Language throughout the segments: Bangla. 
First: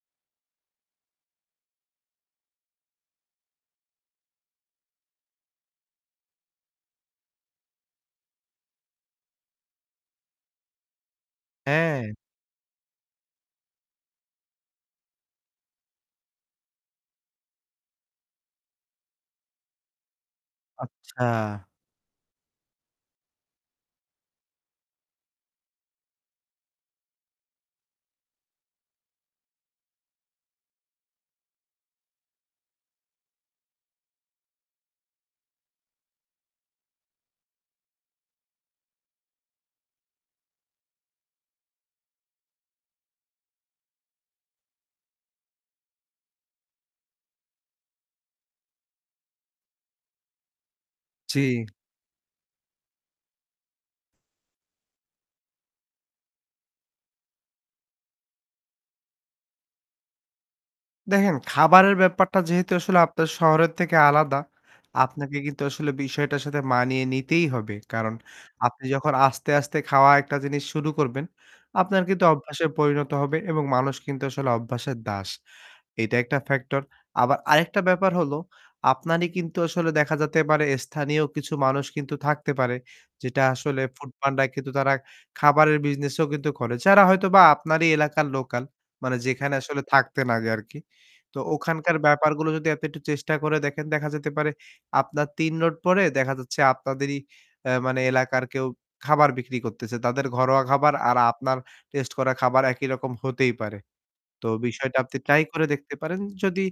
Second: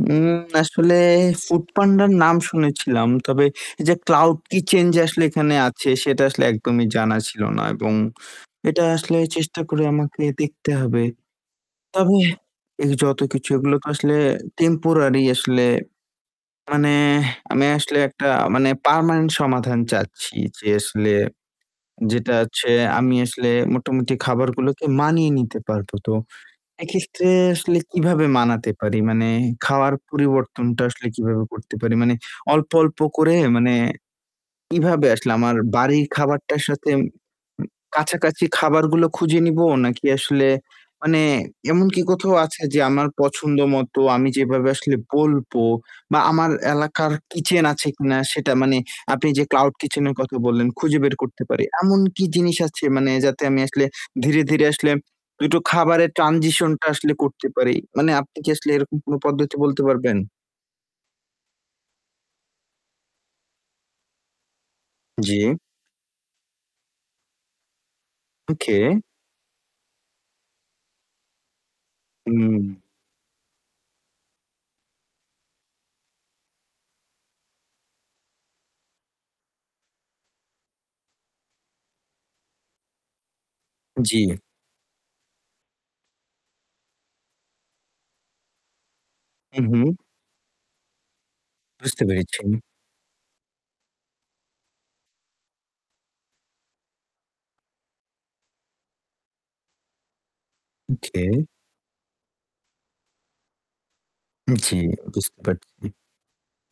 উম আসলে ফুড পান্ডার নাম শুনেছিলাম, তবে এই যে ক্লাউড কিচেন যে আসলে এখানে আছে সেটা আসলে একদমই জানা ছিল না এবং এটা আসলে চেষ্টা করে আমাকে দেখতে হবে। হ্যাঁ। তবে এই যতকিছু এগুলো তো আসলে টেম্পোরারি আসলে। মানে এহ আমি আসলে একটা মানে পার্মানেন্ট সমাধান চাচ্ছি, যে আসলে আচ্ছা। যেটা হচ্ছে আমি আসলে মোটামুটি খাবারগুলোকে মানিয়ে নিতে পারবো। তো এক্ষেত্রে আসলে কীভাবে মানাতে পারি? মানে খাওয়ার পরিবর্তনটা আসলে কীভাবে করতে পারি, মানে অল্প, অল্প করে মানে কীভাবে আসলে আমার বাড়ির খাবারটার সাথে কাছাকাছি খাবারগুলো খুঁজে নিবো? নাকি আসলে মানে এমন কি কোথাও আছে যে আমার পছন্দ মতো আমি যেভাবে আসলে বলব বা আমার এলাকার কিচেন আছে কিনা সেটা মানে আপনি যে ক্লাউড কিচেন এর কথা বললেন খুঁজে বের করতে পারি। জি। এমন কি জিনিস আছে মানে যাতে আমি আসলে ধীরে, ধীরে আসলে ২ টো খাবারের ট্রানজিশন টা আসলে করতে পারি? মানে আপনি কি আসলে এরকম কোনো পদ্ধতি বলতে পারবেন? দেখেন খাবারের ব্যাপারটা যেহেতু আসলে আপনার শহরের থেকে আলাদা, আপনাকে জ্বি। কিন্তু আসলে বিষয়টার সাথে মানিয়ে নিতেই হবে। কারণ ওকে। আপনি যখন আস্তে, আস্তে খাওয়া একটা জিনিস শুরু করবেন, আপনার কিন্তু অভ্যাসে হুম। পরিণত হবে এবং মানুষ কিন্তু আসলে অভ্যাসের দাস। এইটা একটা ফ্যাক্টর। আবার আরেকটা ব্যাপার হল আপনারই কিন্তু আসলে দেখা যেতে পারে স্থানীয় কিছু মানুষ কিন্তু থাকতে পারে। যেটা আসলে ফুড জ্বি। পান্ডা কিন্তু তারা খাবারের বিজনেসও কিন্তু করে। যারা হয়তোবা আপনারই এলাকার লোকাল, মানে যেখানে হু, আসলে হু। থাকতেন আগে আরকি। তো ওখানকার বুঝতে পেরেছি। ব্যাপারগুলো যদি এত একটু চেষ্টা করে দেখেন। দেখা যেতে পারে আপনার ৩ রোড পরে দেখা যাচ্ছে আপনাদেরই এ মানে এলাকার কেউ খাবার বিক্রি করতেছে। তাদের ঘরোয়া খাবার আর ওকে! আপনার টেস্ট করা খাবার একই রকম হতেই পারে। তো জ্বি। বিষয়টা আপনি বুঝতে ট্রাই করে পারছি। দেখতে পারেন। যদি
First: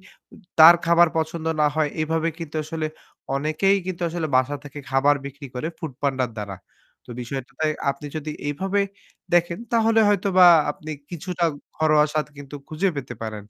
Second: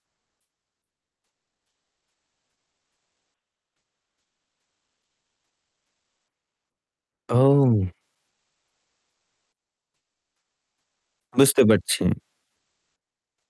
তা-তার খাবার পছন্দ না হয় এভাবে কিন্তু আসলে অনেকেই কিন্তু আসলে বাসা থেকে খাবার বিক্রি করে ফুড পান্ডা র দ্বারা। তো বিষয়টা ও! আপনি যদি এভাবে দেখেন তাহলে হয়তোবা আপনি কিছুটা বুঝতে পারছি। ঘরোয়া স্বাদ কিন্তু খুঁজে পেতে পারেন।